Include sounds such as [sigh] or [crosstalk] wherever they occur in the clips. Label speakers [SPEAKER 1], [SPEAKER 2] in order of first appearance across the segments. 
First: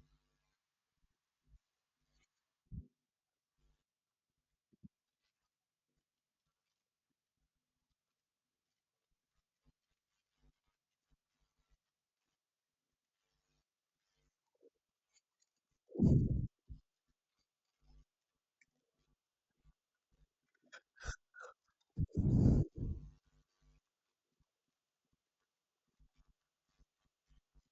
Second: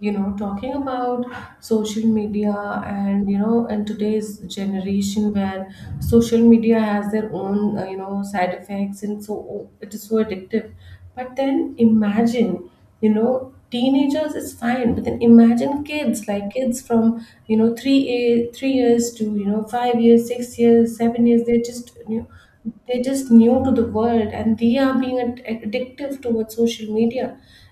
[SPEAKER 1] Talking about social media, and today's generation, where social media has their own side effects. And so, oh, it is so addictive. But then imagine, teenagers is fine, but then imagine kids, like kids from 3 a 3 years to 5 years, 6 years, 7 years. They are just they're just new to the world, and they are being addictive towards social media.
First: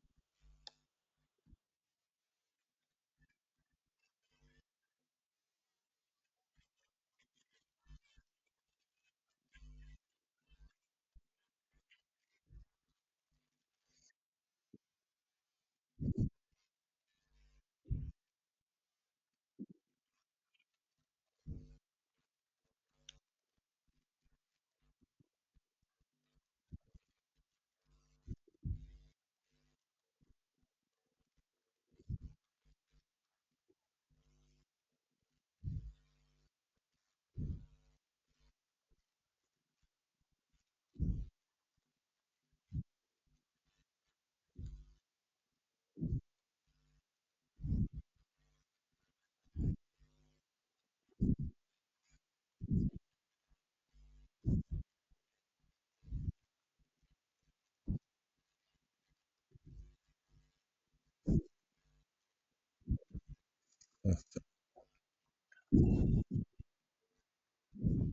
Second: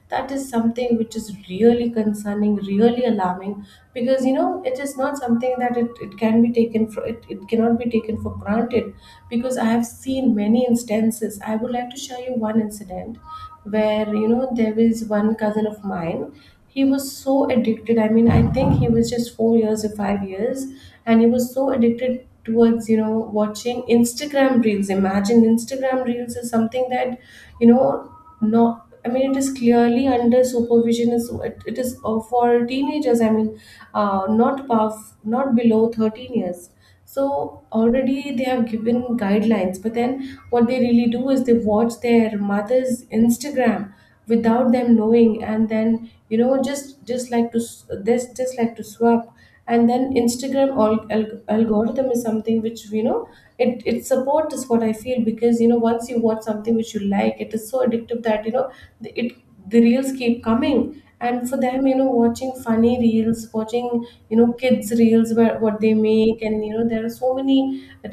[SPEAKER 1] That is something which is really concerning, really alarming, because it is not something that it can be taken for— it cannot be taken for granted. Because I have seen many instances, I would like to share you one incident where, there was one cousin of mine. He was so addicted. I mean, I think he was just 4 years or 5 years, and he was so addicted towards watching Instagram reels. Imagine, Instagram reels is something that, you know no, I mean, it is clearly under supervision. It is for teenagers, I mean, not above, not below 13 years. So already they have given guidelines, but then what they really do is they watch their mother's Instagram without them knowing. And then, just like to this, just like to swap. And then Instagram algorithm is something which, it supports is what I feel. Because, once you watch something which you like, it is so addictive that, the, it the reels keep coming. And for them, watching funny reels, watching, kids reels, where what they make, and there are so many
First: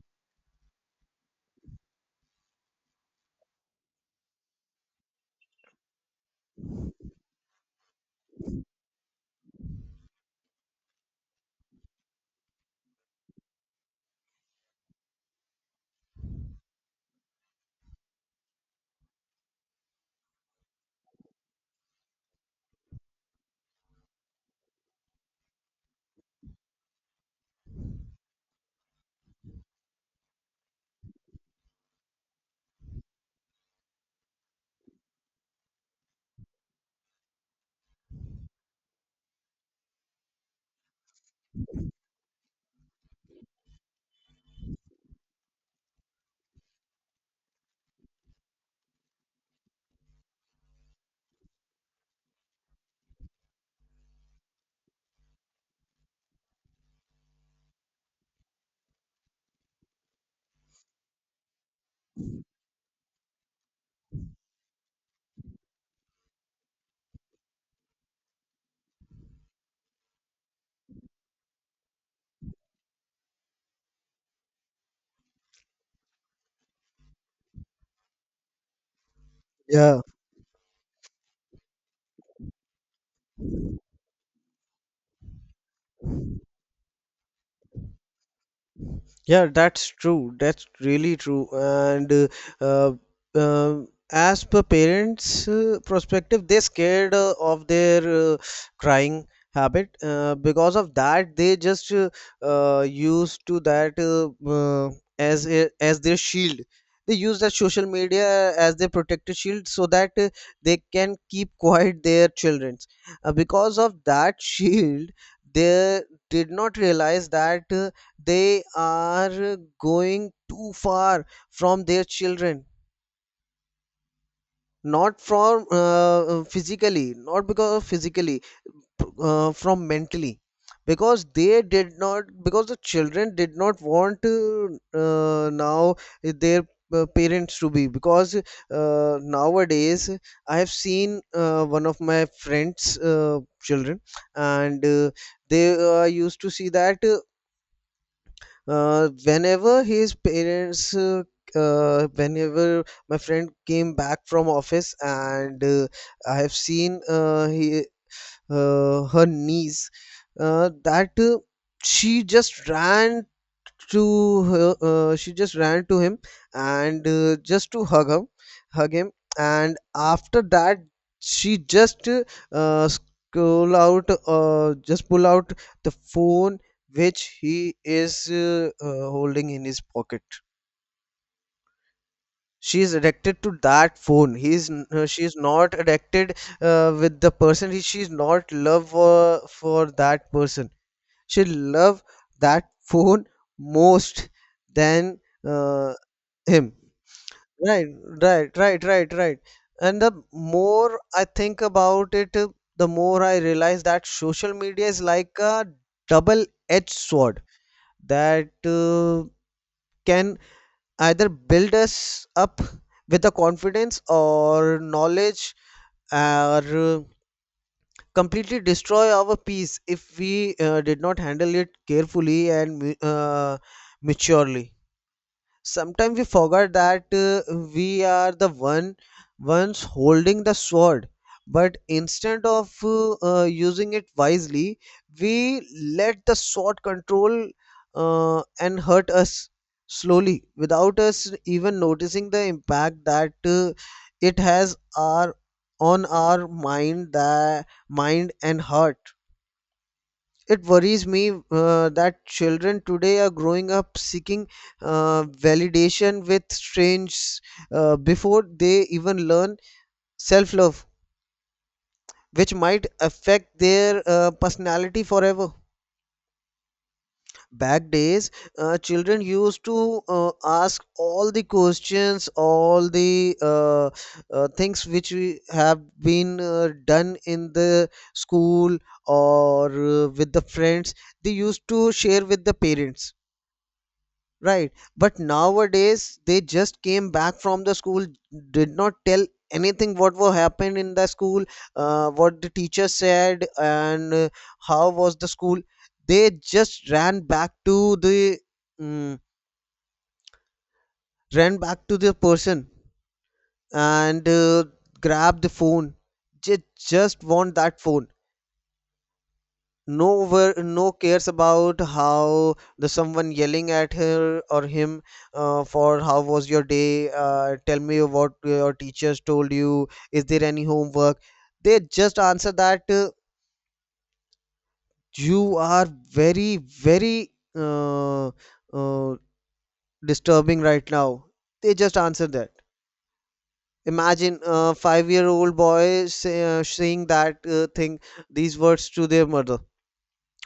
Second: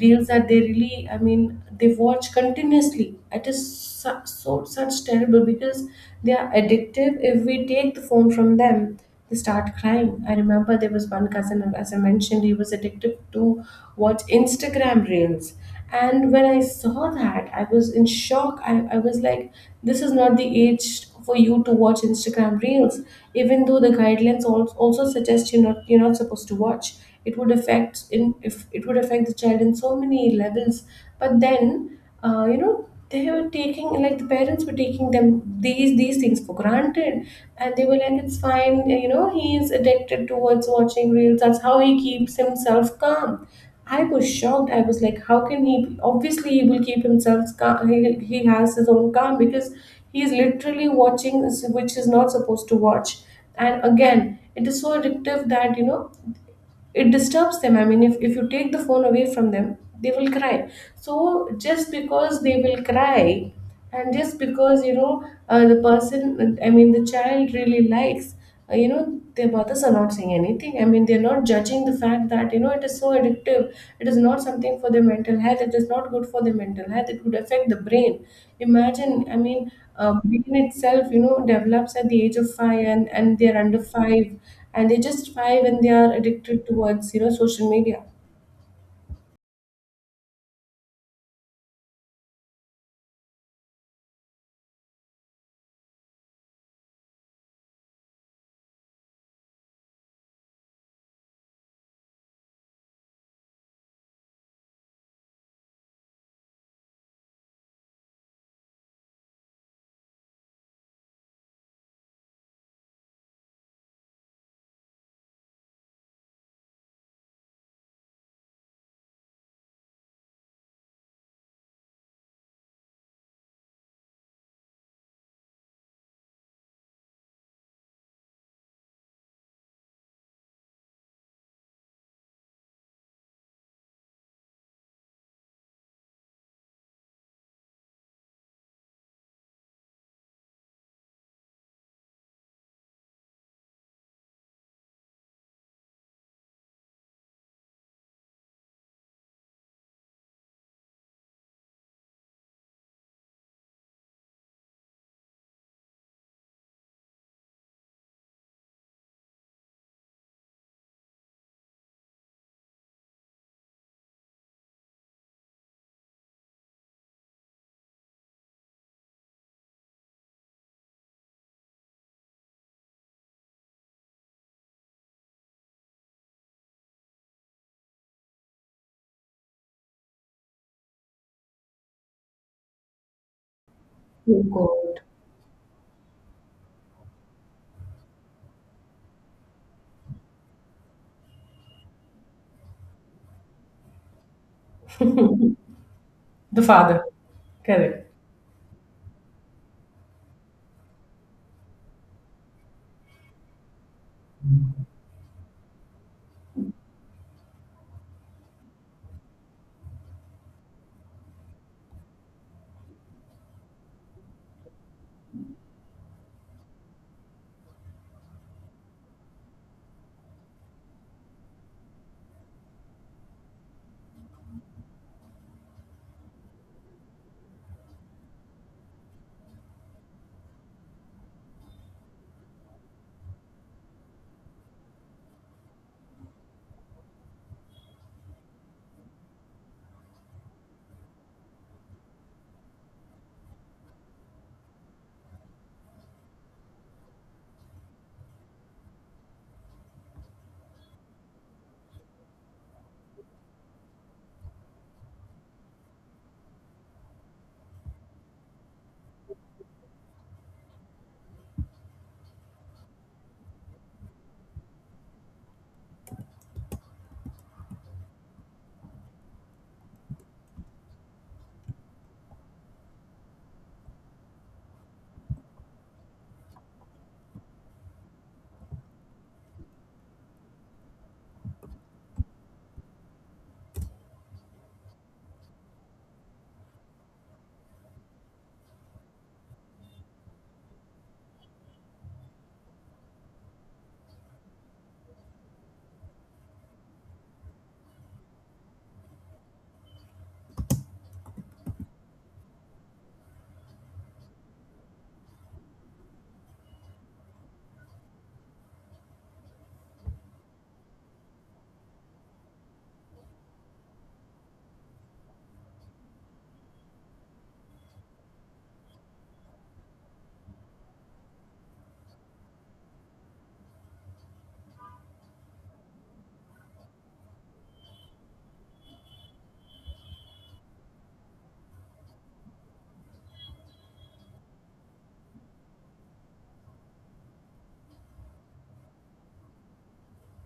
[SPEAKER 1] reels that they really, I mean, they watch continuously. It is so, such terrible, because they are addictive. If we take the phone from them, they start crying. I remember there was one cousin, as I mentioned, he was addicted to watch Instagram reels. And when I saw that, I was in shock. I was like, this is not the age for you to watch Instagram reels, even though the guidelines also suggest you're not supposed to watch. It would affect in if it would affect the child in so many levels. But then, they were taking— like, the parents were taking them, these things for granted. And they were like, it's fine, he is addicted towards watching reels, that's how he keeps himself calm. I was shocked. I was like, how can he— obviously he will keep himself calm, he has his own calm, because he is literally watching which is not supposed to watch. And again, it is so addictive that, it disturbs them. I mean, if you take the phone away from them, they will cry. So just because they will cry, and just because, the person, I mean, the child really likes— their mothers are not saying anything. I mean, they're not judging the fact that, it is so addictive. It is not something for their mental health, it is not good for their mental health, it could affect the brain. Imagine, I mean,
[SPEAKER 2] Yeah,
[SPEAKER 1] brain itself, develops at the age of 5, and they're under 5, and they justify when they are addicted towards social media.
[SPEAKER 2] yeah, that's true. That's really true. And uh, as per parents' perspective, they're scared of their uh, crying habit. Because of that, they just used to that as a, as their shield. They use that social media as their protective shield so that they can keep [laughs] quiet their children. Because of that [laughs] shield, they did not realize that. They are going too far from their children, not from physically, not because of physically, from mentally, because the children did not want to now their parents to be, because nowadays I have seen one of my friends' children. And they used to see that whenever his parents, whenever my friend came back from office, and I have seen her niece, that she just ran to her, she just ran to him and just to hug him, hug him. And after that, she just scroll out, just pull out the phone which he is holding in his pocket. She is addicted to that phone.
[SPEAKER 1] Oh God.
[SPEAKER 2] She is not addicted with the person. She is not love for that person. She love that phone most than uh,
[SPEAKER 1] The
[SPEAKER 2] him.
[SPEAKER 1] father.
[SPEAKER 2] right
[SPEAKER 1] Correct.
[SPEAKER 2] right right right right. And the more I think about it, the more I realize that social media is like a double edged sword, that can either build us up with the confidence or knowledge, or completely destroy our peace if we did not handle it carefully and maturely. Sometimes we forget that we are the ones holding the sword, but instead of using it wisely, we let the sword control and hurt us slowly without us even noticing the impact that it has our on our mind, the mind and heart. It worries me that children today are growing up seeking validation with strangers before they even learn self love, which might affect their personality forever. Back days, children used to ask all the questions, all the things which we have been done in the school or with the friends, they used to share with the parents. Right. But nowadays they just came back from the school, did not tell anything what were happened in the school, what the teacher said, and how was the school. They just ran back to the mm ran back to the person and grabbed the phone. Just just want that phone. No where, no cares about how the someone yelling at her or him for how was your day, tell me what your teachers told you, is there any homework. They just answer that you are very very uh, uh, disturbing right now. They just answer that. Imagine a 5-year-old boy say, saying that thing, these words to their mother.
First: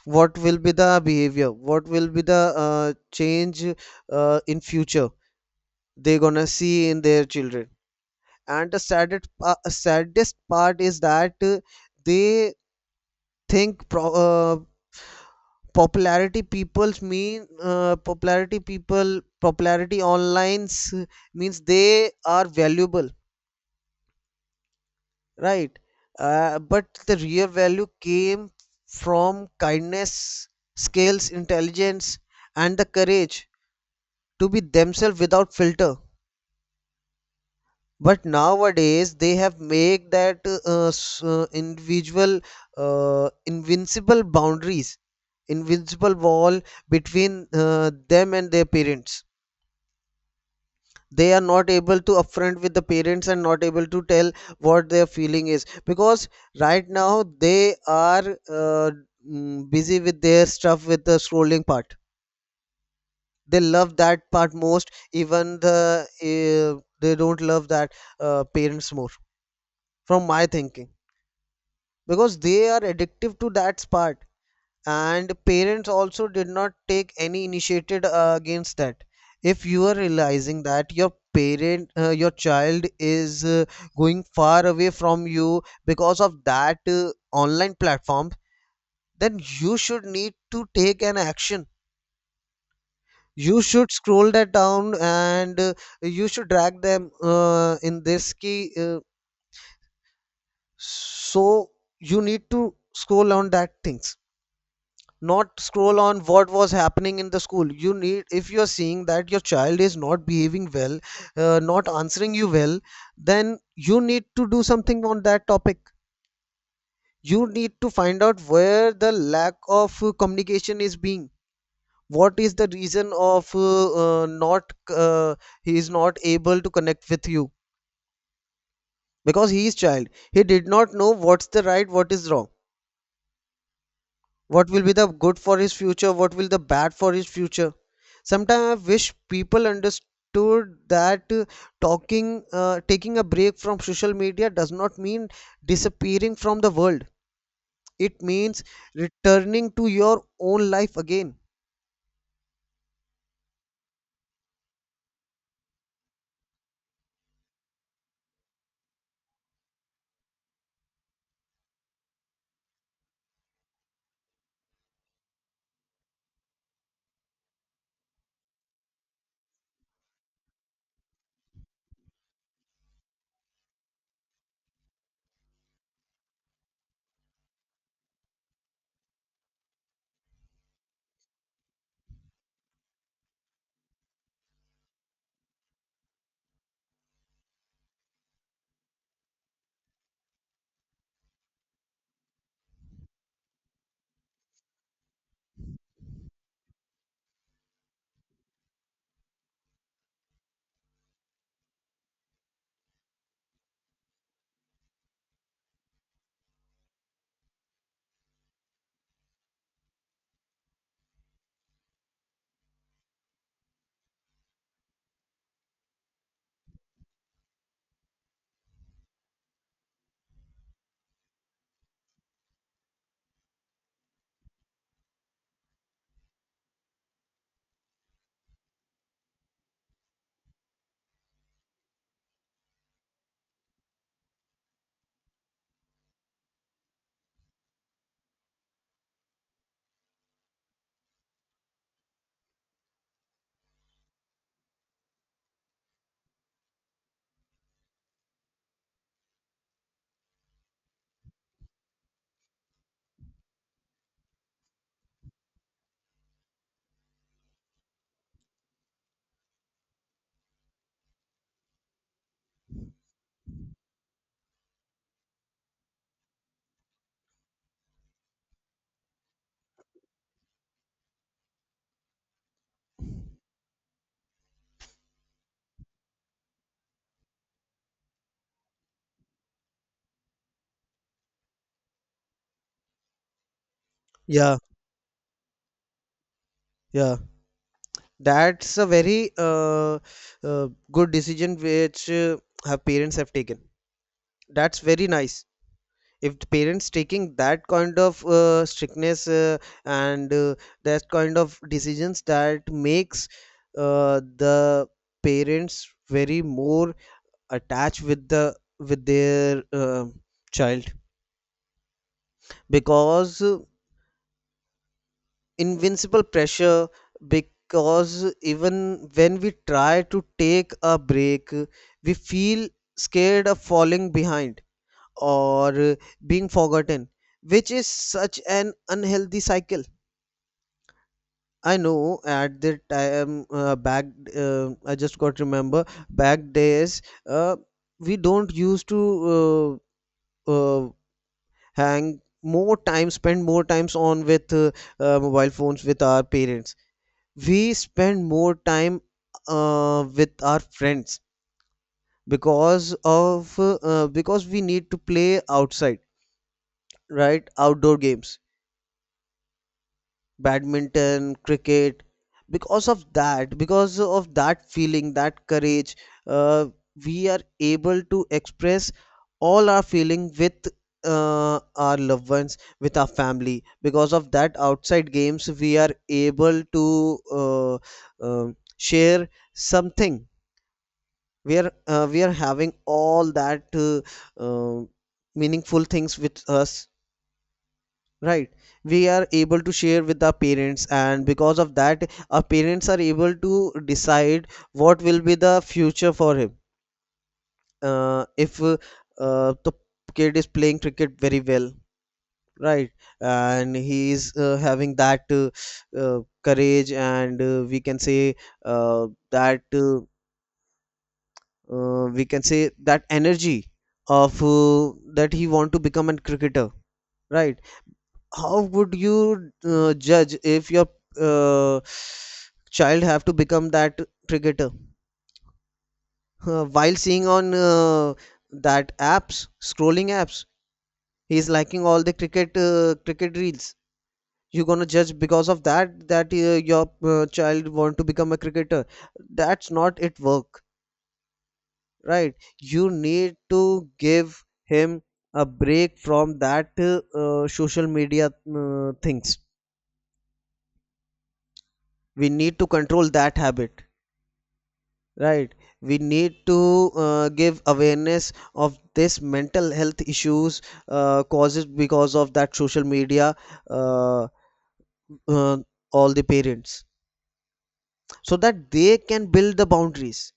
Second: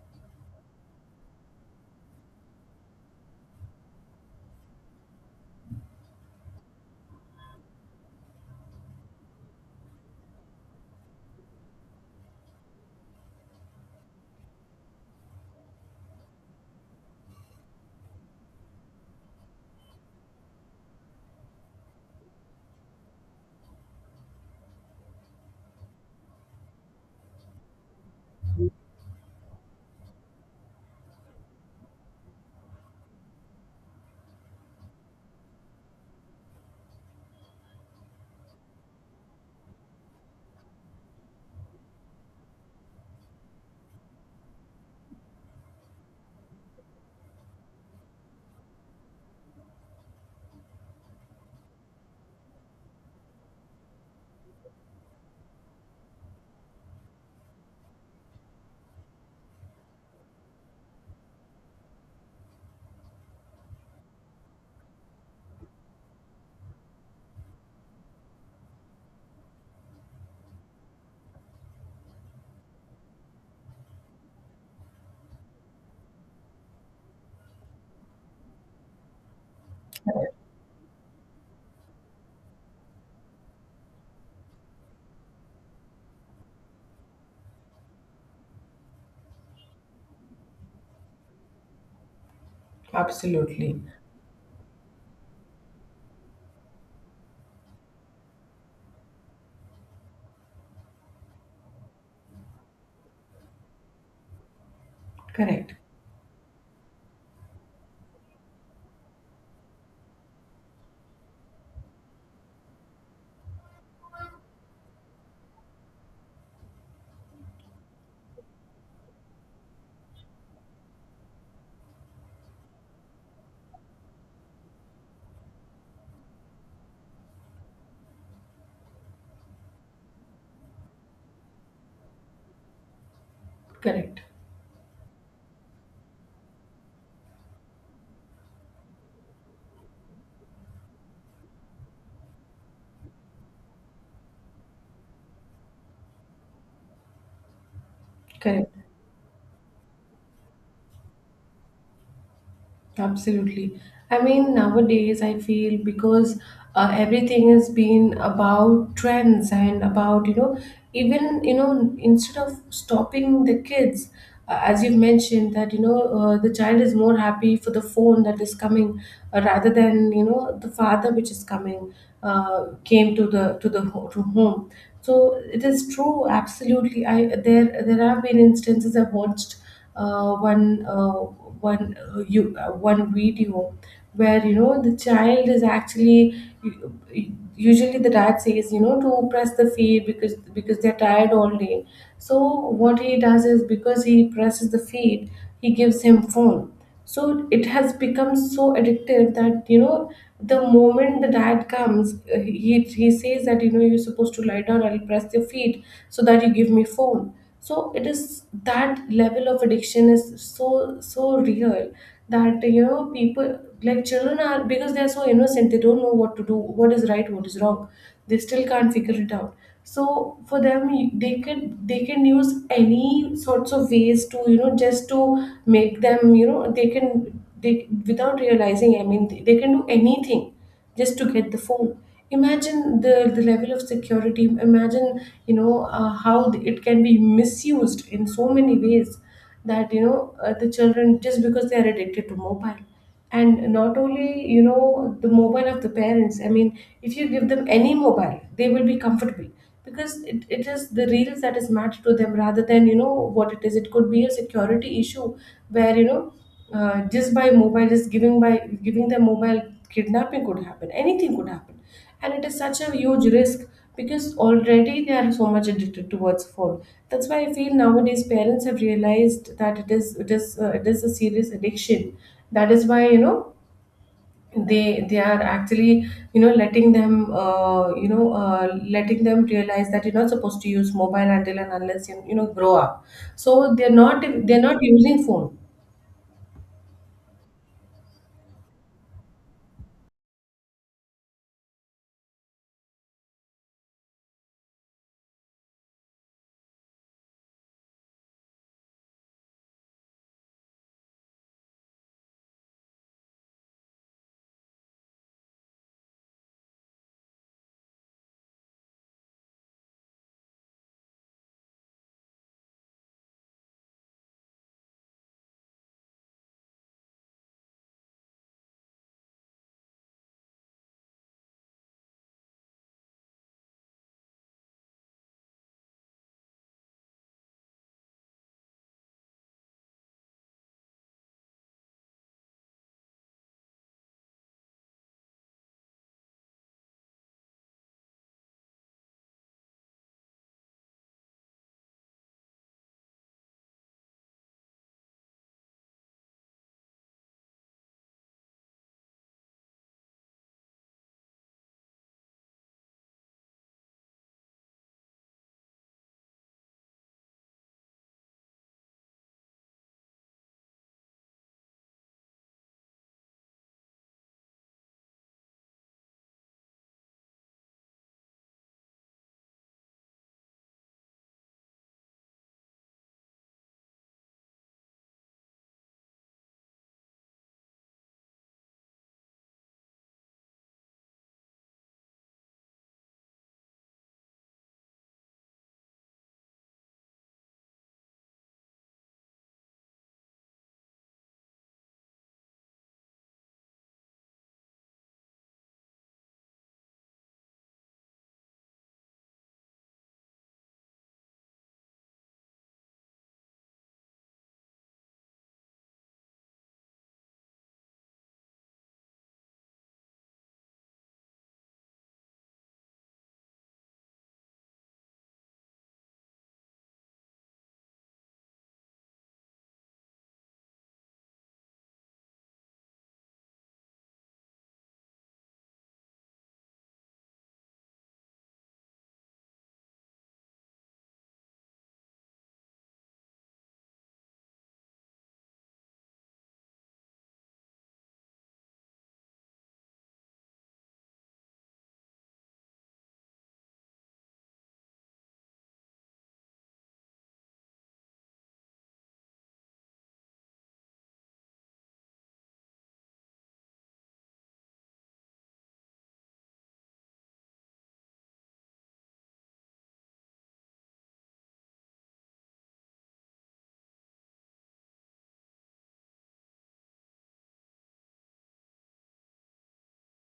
[SPEAKER 2] What will be the behavior, what will be the change in future they're gonna see in their children. And the saddest, saddest part is that they think pro- popularity people's mean popularity people popularity online uh, means they are valuable. Right. But the real value came from kindness, skills, intelligence, and the courage to be themselves without filter. But nowadays they have made that individual invincible boundaries, invincible wall between them and their parents. They are not able to upfront with the parents and not able to tell what their feeling is, because right now they are busy with their stuff, with the scrolling part. They love that part most. Even the they don't love that parents more, from my thinking, because they are addictive to that part. And parents also did not take any initiative against that. If you are realizing that your parent your child is going far away from you because of that online platform, then you should need to take an action. You should scroll that down and you should drag them in this key. So you need to scroll on that things, not
[SPEAKER 1] Correct.
[SPEAKER 2] scroll on what was happening in the school. You need, if you're seeing that your child is not behaving well, not answering you well, then you need to do something on that topic. You need to find out where the lack of communication is being, what is the reason of not he is not able to connect with you, because he is child, he did not know what's the right, what is wrong,
[SPEAKER 1] Correct.
[SPEAKER 2] what will be the good for his future, what will the bad for his future. Sometimes I wish people understood that talking taking a break from social media does not mean disappearing from the world, it means
[SPEAKER 1] Correct.
[SPEAKER 2] returning to your own life again.
[SPEAKER 1] Absolutely. I mean, nowadays I feel, because everything has been about trends, and about, even, instead of stopping the kids, as you mentioned, that, the child is more happy for the phone that is coming, rather than, the father which is coming, came to home. So it is true, absolutely. I there have been instances. I've watched one video where, the child is actually— usually the dad says, to press the feed, because they're tired all day. So what he does is, because he presses the feed, he gives him phone. So it has become so addictive that, the moment the dad comes, he says that, you're supposed to lie down, I'll press your feet, so that you give me phone. So it is— that level of addiction is so real, that, people— like, children are— because they are so innocent, they don't know what to do, what is right, what is wrong. They still can't figure it out. So for them, they can use any sorts of ways to, just to make them— they can— they, without realizing, I mean, they can do anything just to get the phone. Imagine the level of security. Imagine, how it can be misused in so many ways, that, the children, just because they are addicted to mobile. And not only, the mobile of the parents. I mean, if you give them any mobile, they will be comfortable, because it is the reels that is matched to them, rather than, what it is. It could be a security issue, where, just by mobile— just giving them mobile, kidnapping could happen, anything could happen. And it is such a huge risk, because already they are so much addicted towards phone. That's why I feel nowadays parents have realized that it is a serious addiction. That is why, they are actually, letting them, uh, you know uh, letting them realize that you're not supposed to use mobile until and unless you, you know grow up. So they're not
[SPEAKER 2] yeah
[SPEAKER 1] they're not using phone.
[SPEAKER 2] yeah That's a very good decision which her parents have taken. That's very nice. If the parents taking that kind of strictness and that kind of decisions, that makes the parents very more attached with the with their child, because invincible pressure, because even when we try to take a break, we feel scared of falling behind or being forgotten, which is such an unhealthy cycle. I know at the time back, I just got remember back days, uh, we don't used to uh, uh, hang more time, spend more times on with mobile phones with our parents. We spend more time with our friends, because of because we need to play outside, right, outdoor games, badminton, cricket. Because of that feeling, that courage, uh, we are able to express all our feeling with our loved ones, with our family. Because of that outside games we are able to share something. We are we are having all that uh, meaningful things with us, right. We are able to share with our parents, and because of that our parents are able to decide what will be the future for him. If The kid is playing cricket very well, right, and he is having that courage and we can say that we can say that energy of that he want to become a cricketer, right. How would you judge if your uh, child have to become that cricketer? While seeing on that apps scrolling apps, he is liking all the cricket reels, you're gonna judge because of that that your child want to become a cricketer? That's not it work, right. You need to give him a break from that social media things. We need to control that habit, right. We need to give awareness of this mental health issues, causes because of that social media, uh, uh, all the parents, so that they can build the boundaries.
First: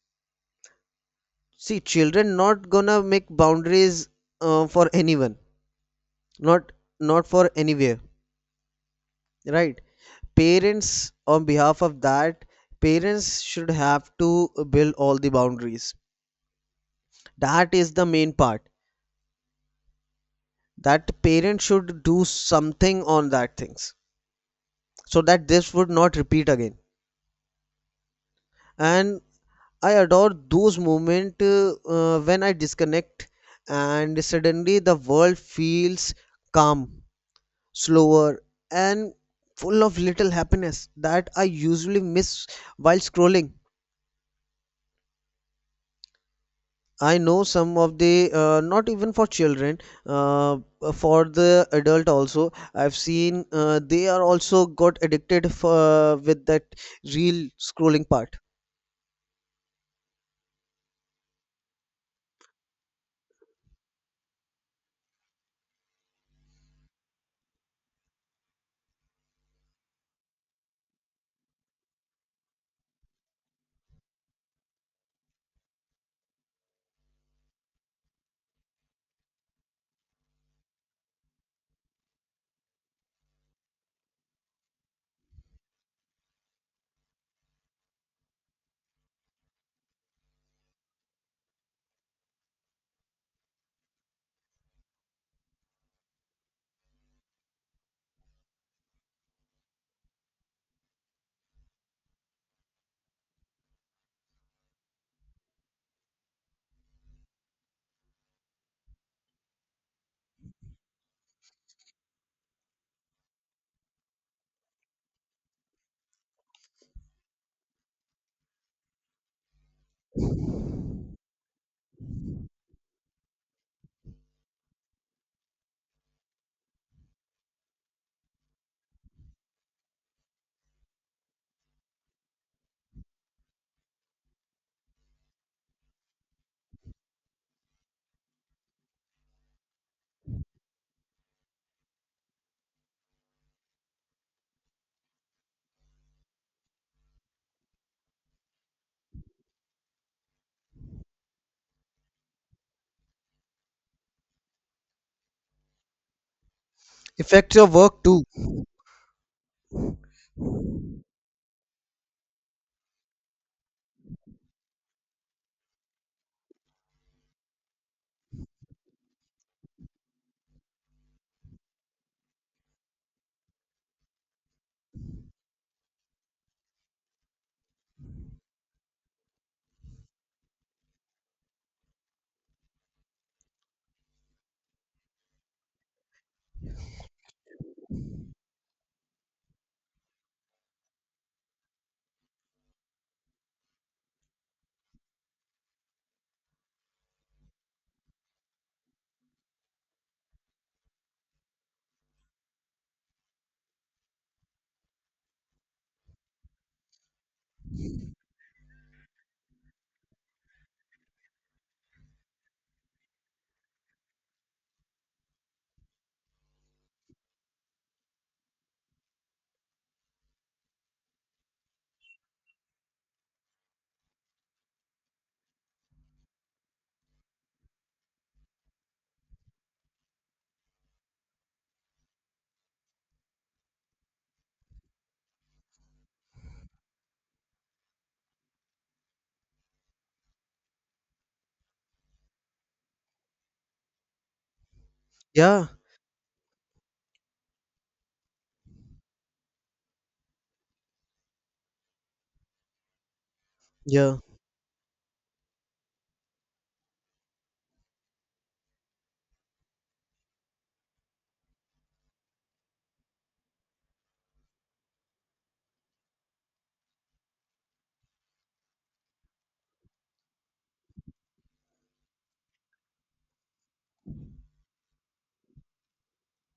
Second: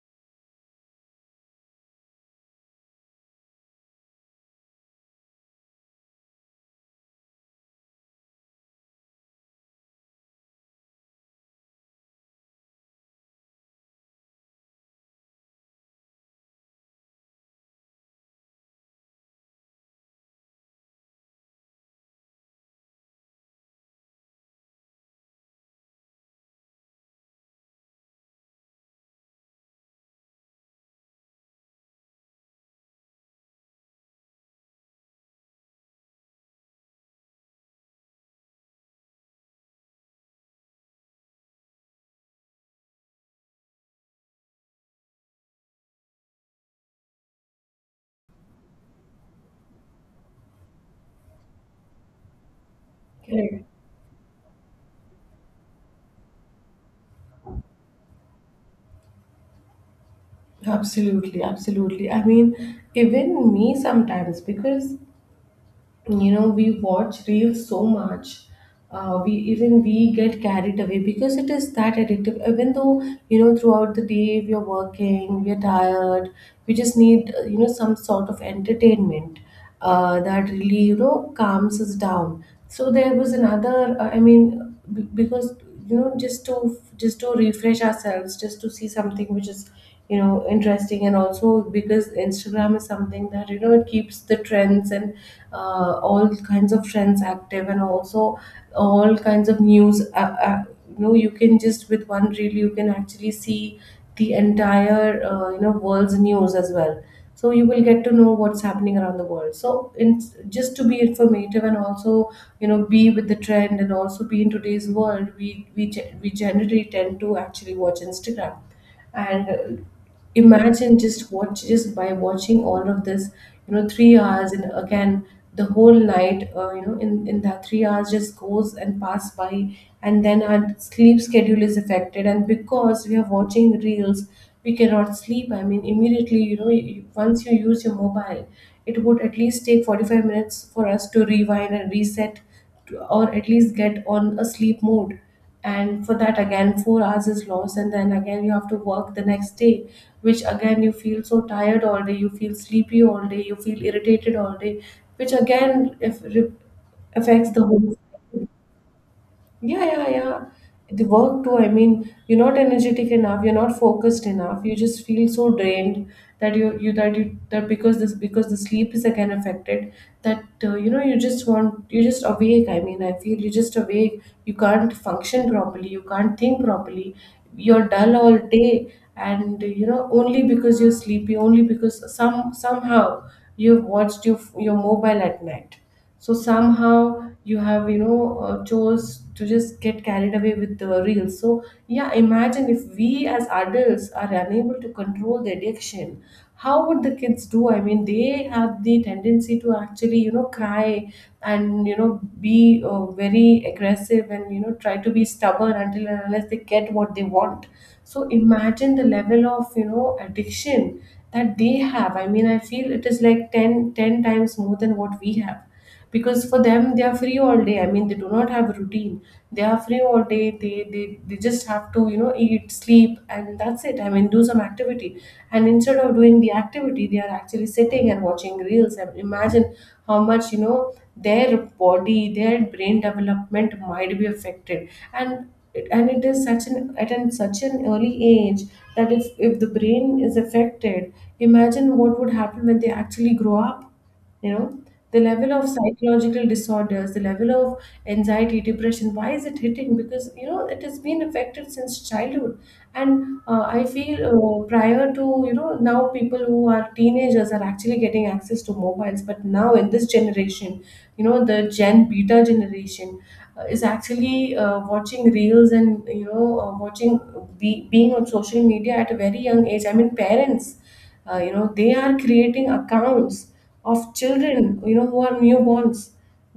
[SPEAKER 2] See, children not gonna make boundaries for anyone, not not for anywhere, right. Parents on behalf of that, parents should have to build all the boundaries. That is the main part, that parents should do something on that things so that this would not repeat again. And I adore those moments when I disconnect, and suddenly the world feels calm, slower, and full of little happiness that I usually miss while scrolling. I know some of the not even for children, uh, for the adult also. I've seen
[SPEAKER 1] Correct.
[SPEAKER 2] they are also got addicted for, with that reel scrolling part.
[SPEAKER 1] Absolutely, absolutely. I mean, even me sometimes, because, we watch reels so much, we get carried away, because it is that addictive. Even though, throughout the day, we are working, we are tired, we just need, some sort of entertainment, that really, calms us down. So there was another, I mean, because, just to refresh ourselves, just to see something which is, interesting. And also, because Instagram is something that, it keeps the trends, and all kinds of trends active, and also all kinds of news, you can just— with one reel, you can actually see the entire, world's news as well. So you will get to know what's happening around the world. So, in just to be informative, and also, be with the trend, and also be in today's world, we generally tend to actually watch Instagram. And, imagine, just by watching all of this, 3 hours. And again, the whole night, in that 3 hours just goes and pass by. And then our sleep schedule is affected. And because we are watching reels, we cannot sleep. I mean, immediately, once you use your mobile, it would at least take 45 minutes for us to rewind and reset, or at least get on a sleep mode. And for that again, 4 hours is lost, and then again you have to work the next day, which again, you feel so tired all day, you feel sleepy all day, you feel irritated all day, which again, if affects
[SPEAKER 2] Affects
[SPEAKER 1] the
[SPEAKER 2] your
[SPEAKER 1] whole—
[SPEAKER 2] work too.
[SPEAKER 1] yeah, yeah, yeah. The work too. I mean, you're not energetic enough, you're not focused enough, you just feel so drained that you you that because this because the sleep is again affected, that, you're just awake. I mean, I feel you're just awake. You can't function properly, you can't think properly. You're dull all day and only because you're sleepy, only because somehow you've watched your mobile at night. So somehow you have chose to just get carried away with the reels. So yeah, imagine if we as adults are unable to control the addiction, how would the kids do? I mean, they have the tendency to actually cry and be very aggressive and try to be stubborn until and unless they get what they want. So imagine the level of addiction that they have. I mean, I feel it is like ten times more than what we have, because for them, they are free all day. I mean, they do not have a routine. They are free all day, they just have to eat, sleep, and that's it. I mean, do some activity, and instead of doing the activity, they are actually sitting and watching reels. And imagine how much their body, their brain development might be affected. And it is such an such an early age that if the brain is affected, imagine what would happen when they actually grow up, you know? The level of
[SPEAKER 2] Yeah,
[SPEAKER 1] psychological disorders, the level of anxiety, depression, why is it hitting? Because, you know, it has been affected since childhood. And I
[SPEAKER 2] yeah.
[SPEAKER 1] feel prior to, you know, now, people who are teenagers are actually getting access to mobiles, but now in this generation, you know, the gen beta generation is actually watching reels and watching, being on social media at a very young age. I mean, parents, they are creating accounts of children, you know, who are newborns.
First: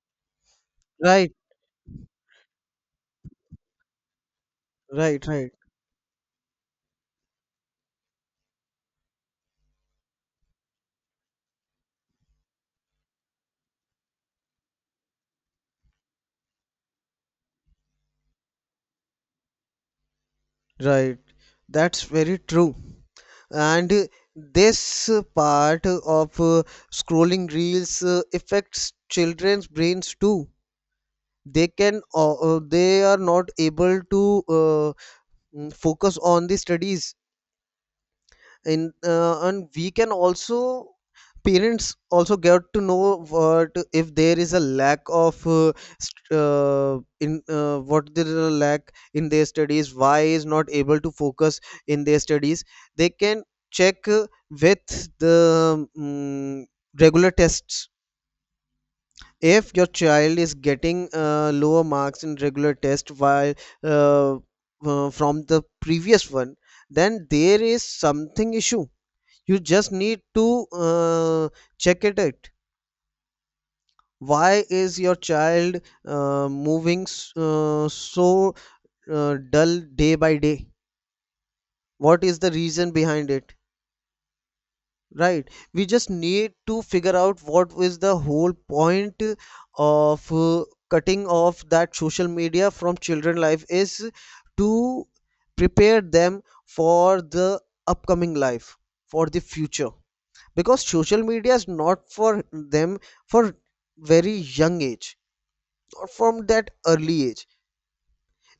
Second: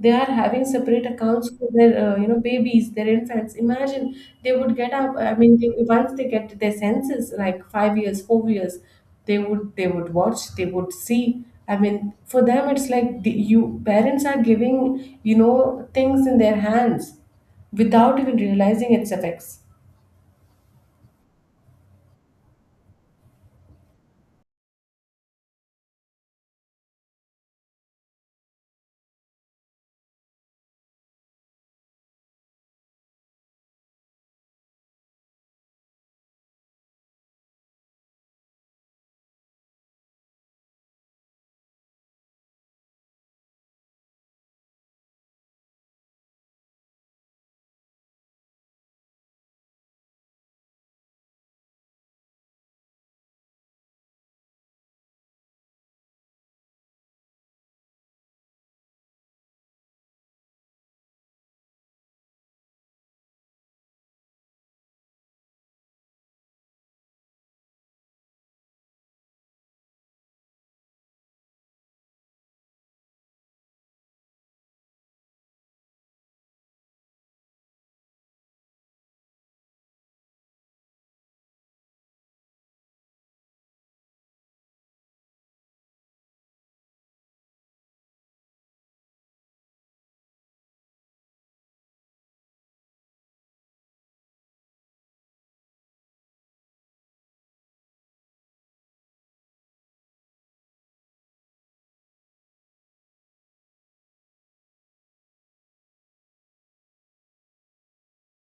[SPEAKER 1] They are having separate
[SPEAKER 2] Right,
[SPEAKER 1] accounts for their babies, their infants. Imagine, they would get up.
[SPEAKER 2] right,
[SPEAKER 1] I
[SPEAKER 2] right,
[SPEAKER 1] mean, once they get their senses, like 5 years, 4 years, they would watch, they would see. I mean, for them, it's like the, you parents are giving, you know, things in their hands without even realizing its effects.
[SPEAKER 2] right. That's very true. And this part of scrolling reels affects children's brains too. They can, they are not able to. Focus on the studies, and we can also parents also get to know what if there is a lack of st- in what there is a lack in their studies, why is not able to focus in their studies. They can check with the mm regular tests. If your child is getting lower marks in regular test while uh, from the previous one, then there is something issue. You just need to check it out. Why is your child so dull day by day? What is the reason behind it? Right. We just need to figure out what is the whole point of cutting off that social media from children life is to prepare them for the upcoming life, for the future. Because social media is not for them for very young age or from that early age.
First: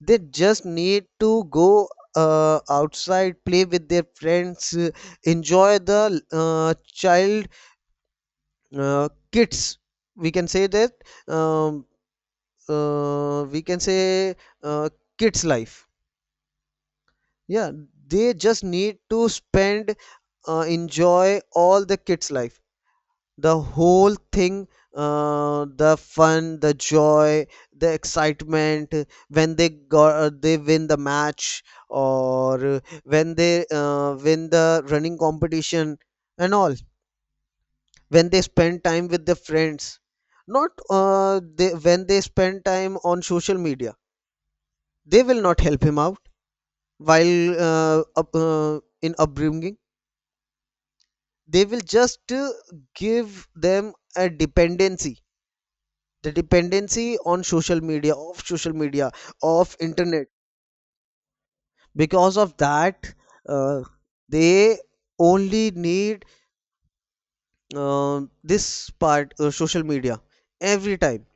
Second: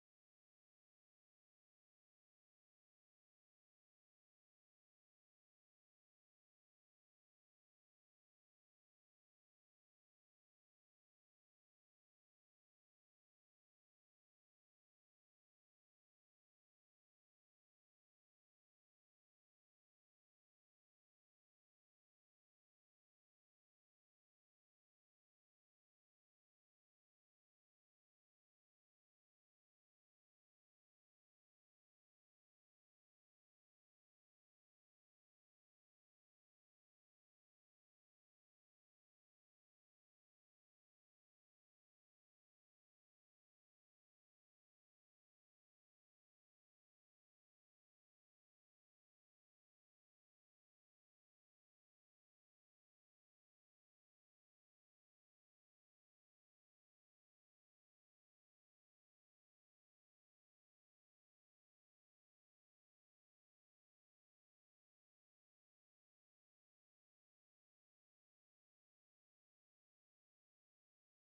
[SPEAKER 2] They just need to go outside, play with their friends, enjoy the child kids, we can say that, um, we can say uh, kids life, yeah. They just need to spend, enjoy all the kids life, the whole thing, the fun, the joy, the excitement when they win the match, or when they win the running competition and all, when they spend time with their friends, not when they spend time on social media. They will not help him out while in upbringing. They will just give them a dependency, the dependency on social media, of social media, of internet. Because of that, uh, they only need this part, social media, every time,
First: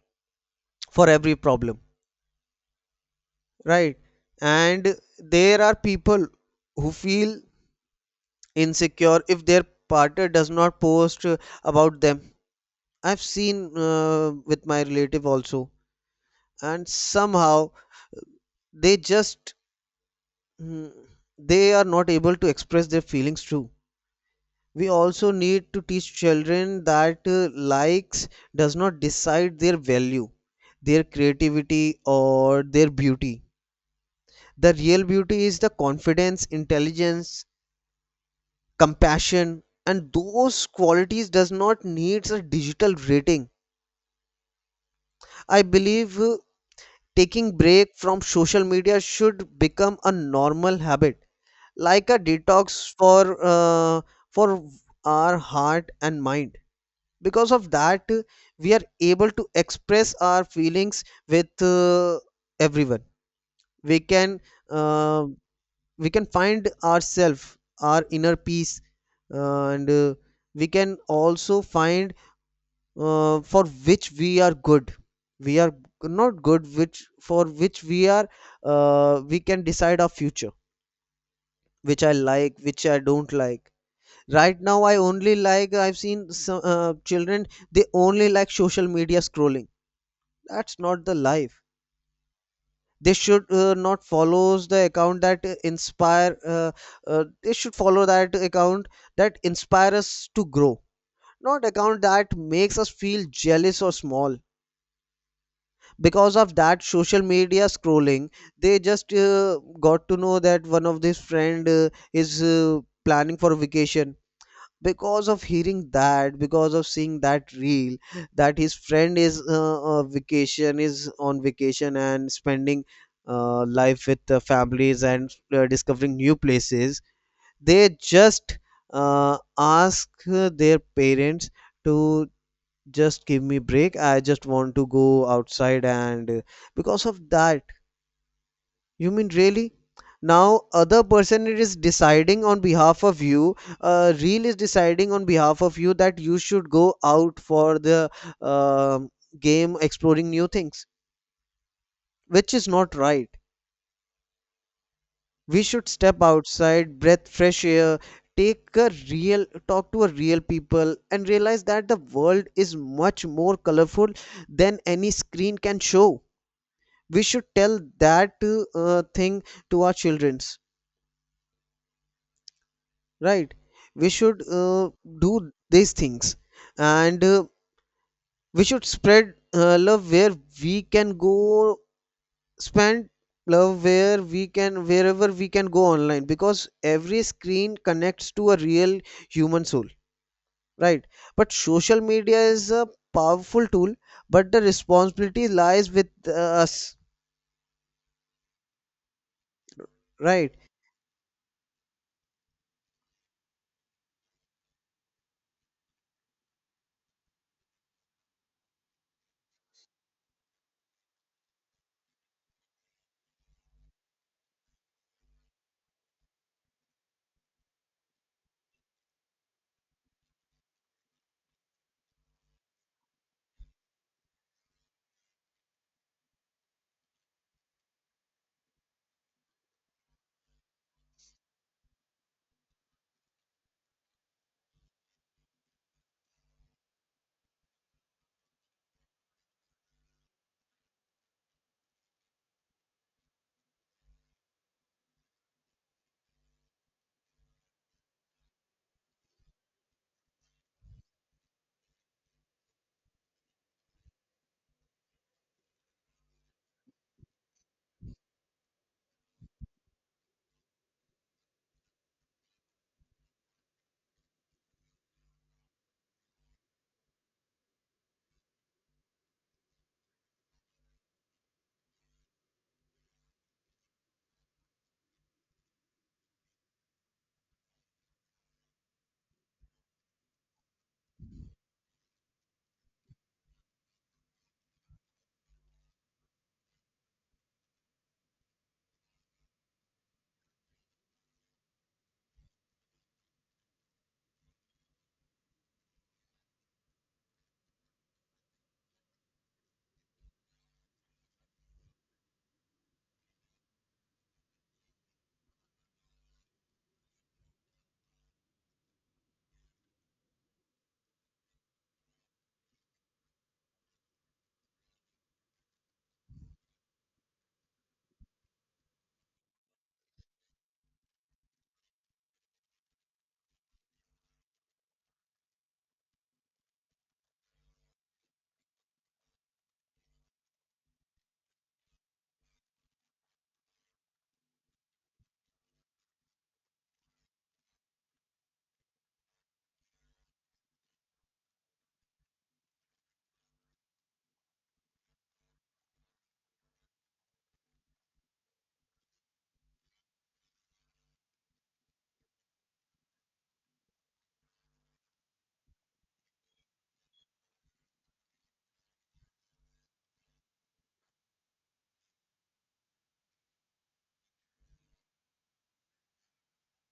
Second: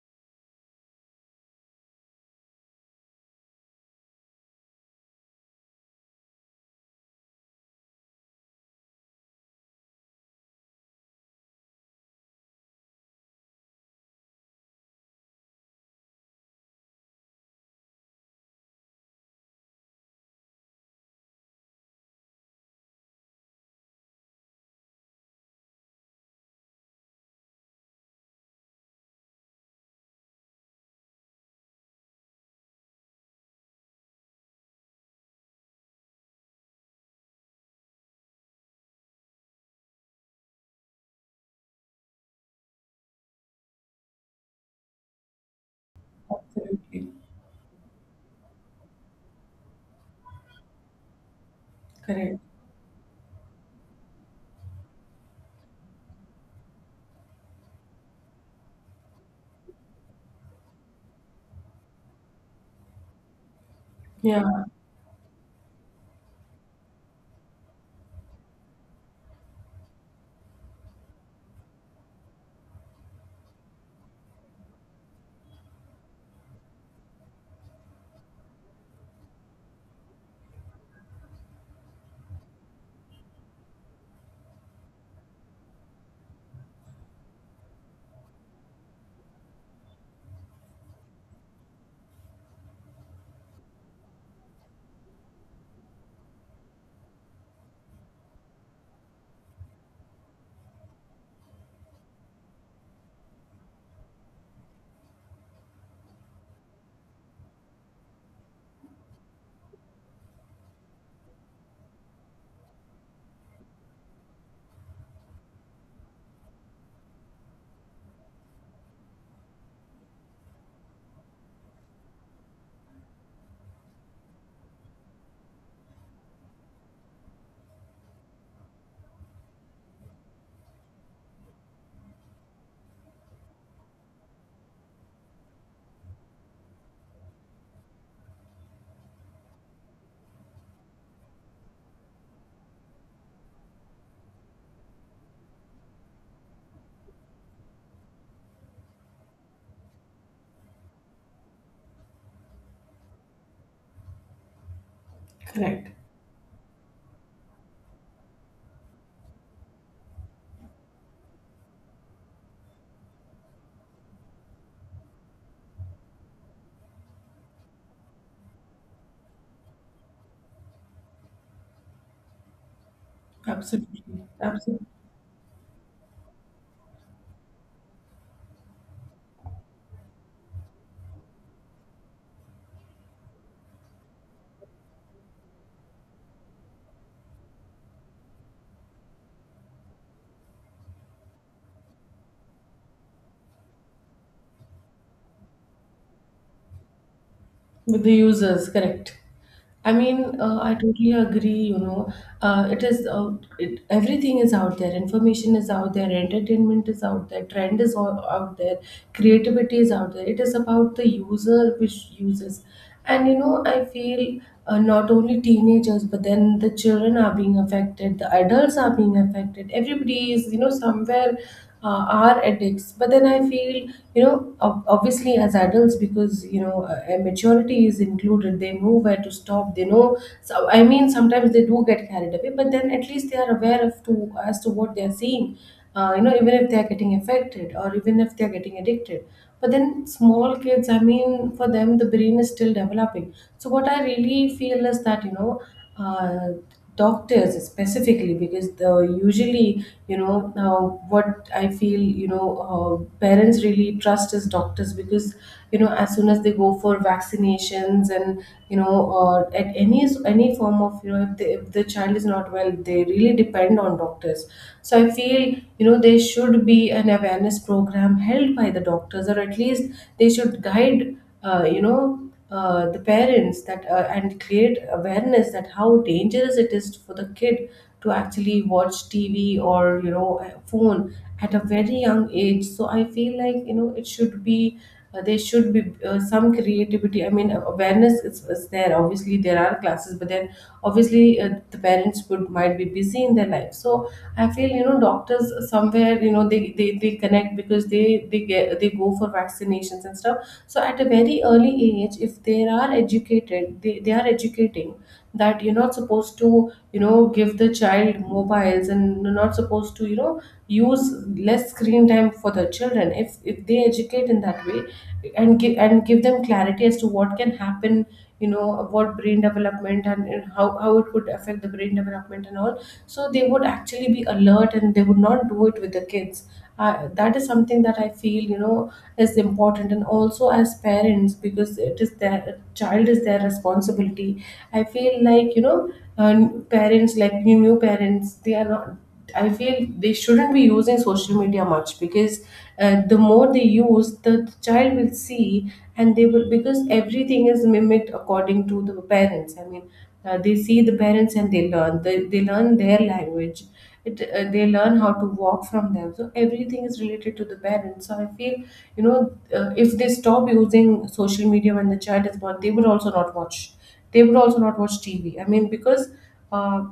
[SPEAKER 2] for every problem, right? And there are people who feel insecure if their partner does not post about them. I've seen with my relative also, and somehow they just, mm, they are not able to express their feelings too. We also need to teach children that likes does not decide their value, their creativity, or their beauty. The real beauty is the confidence, intelligence, compassion, and those qualities does not needs a digital rating. I believe,
[SPEAKER 1] Absolutely.
[SPEAKER 2] taking break from social media should become a normal habit, like a
[SPEAKER 1] Correct.
[SPEAKER 2] detox uh, for our heart and mind. Because of that, we are able to express our feelings with, everyone. We can,
[SPEAKER 1] Yeah.
[SPEAKER 2] uh, we can find ourselves, our inner peace, and we can also find for which we are good, we are not good, which for which we are. Uh, we can decide our future, which I like, which I don't like. Right now, I only like, I've seen some children, they only like social media scrolling. That's not the life. They should not follow the account that inspire they should follow that account that inspire us to grow, not account that makes us feel jealous or small. Because of that social media scrolling, they just got to know that one of his friend is planning for vacation. Because of hearing that, because of seeing that reel that his friend is vacation is on vacation and spending life with the families and discovering new places, they just ask their parents to, just give me break, I just want to go outside. And because of that, you mean really now other person is deciding on behalf of you, real is deciding on behalf of you that you should go out for the um game, exploring new things, which is not right. We should
[SPEAKER 1] Correct.
[SPEAKER 2] step outside, breath fresh air, take a real talk to a real people, and realize that the world is much more colorful than any screen can show. We should tell that thing to our childrens, right?
[SPEAKER 1] Absolutely.
[SPEAKER 2] We should
[SPEAKER 1] Absolutely.
[SPEAKER 2] do these things. And we should spread love where we can go, spend love where we can, wherever we can go online, because every screen connects to a real human soul, right? But social media is a powerful tool, but the responsibility lies with us.
[SPEAKER 1] With the users, correct. I mean,
[SPEAKER 2] Right.
[SPEAKER 1] I totally agree. You know, it is it, everything is out there. Information is out there. Entertainment is out there. Trend is all out there. Creativity is out there. It is about the user which uses. And, you know, I feel not only teenagers, but then the children are being affected. The adults are being affected. Everybody is, you know, somewhere are addicts. But then I feel, you know, obviously as adults, because, you know, maturity is included, they know where to stop, they know. So I mean, sometimes they do get carried away, but then at least they are aware of, to as to what they are seeing, you know, even if they are getting affected, or even if they are getting addicted. But then small kids, I mean, for them, the brain is still developing. So what I really feel is that, you know, uh, doctors specifically, because the usually, you know, now what I feel, you know, parents really trust is doctors, because, you know, as soon as they go for vaccinations, and, you know, at any form of, you know, if, they, if the child is not well, they really depend on doctors. So I feel, you know, there should be an awareness program held by the doctors, or at least they should guide, the parents, that and create awareness that how dangerous it is for the kid to actually watch TV or, you know, a phone at a very young age. So I feel like, you know, it should be there should be some creativity. I mean, awareness is there. Obviously there are classes, but then obviously the parents would might be busy in their life. So I feel, you know, doctors somewhere, you know, they connect, because they go for vaccinations and stuff. So at a very early age, if they are educated, they are educating that you're not supposed to, you know, give the child mobiles, and you're not supposed to, you know, use less screen time for the children. If they educate in that way, and give them clarity as to what can happen, you know, what brain development, and how it would affect the brain development and all, so they would actually be alert, and they would not do it with the kids. Uh, that is something that I feel, you know, is important. And also as parents, because it is their child, is their responsibility, I feel like, you know, uh, parents like new parents, they are not, I feel they shouldn't be using social media much, because the more they use, the child will see, and they will, because everything is mimicked according to the parents. I mean, they see the parents and they learn. They learn their language. They learn how to walk from them. So everything is related to the parents. So I feel, you know, if they stop using social media when the child is born, they would also not watch. They would also not watch TV. I mean, because Uh,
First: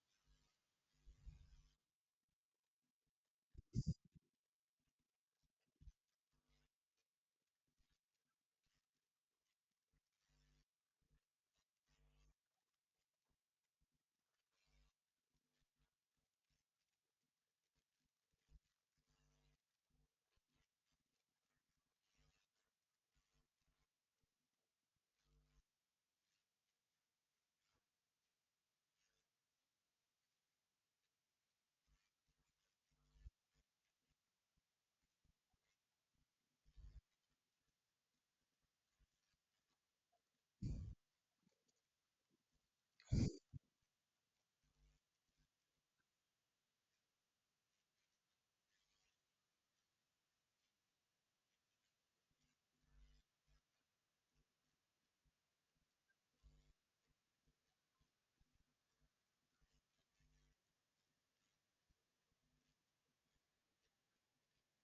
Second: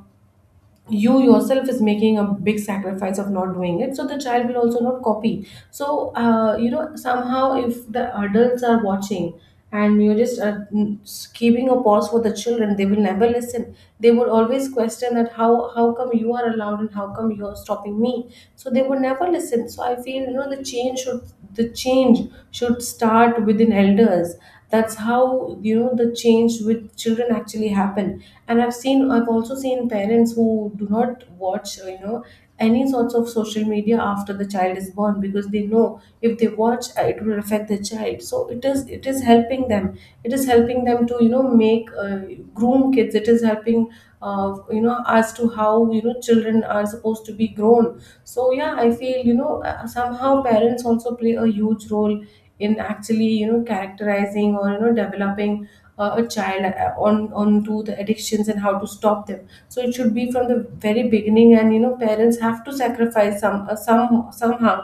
[SPEAKER 1] you yourself is making a big sacrifice of not doing it, so the child will also not copy. So, somehow, if the adults are watching, and you're just keeping a pause for the children, they will never listen. They would always question that, how come you are allowed, and how come you're stopping me? So they would never listen. So I feel, you know, the change should start within elders. That's how, you know, the change with children actually happen. And I've seen I've also seen parents who do not watch any sorts of social media after the child is born, because they know if they watch, it will affect the child. So it is helping them. It is helping them to, you know, make groom kids. It is helping, as to how, you know, children are supposed to be grown. So yeah, I feel, you know, somehow parents also play a huge role in actually, you know, characterizing, or, you know, developing a child on onto the addictions, and how to stop them. So it should be from the very beginning. And, you know, parents have to sacrifice some, somehow,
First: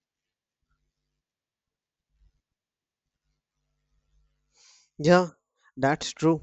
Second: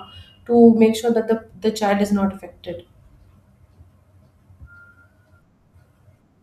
[SPEAKER 1] to make sure that the child is not affected.
[SPEAKER 2] Yeah, that's true.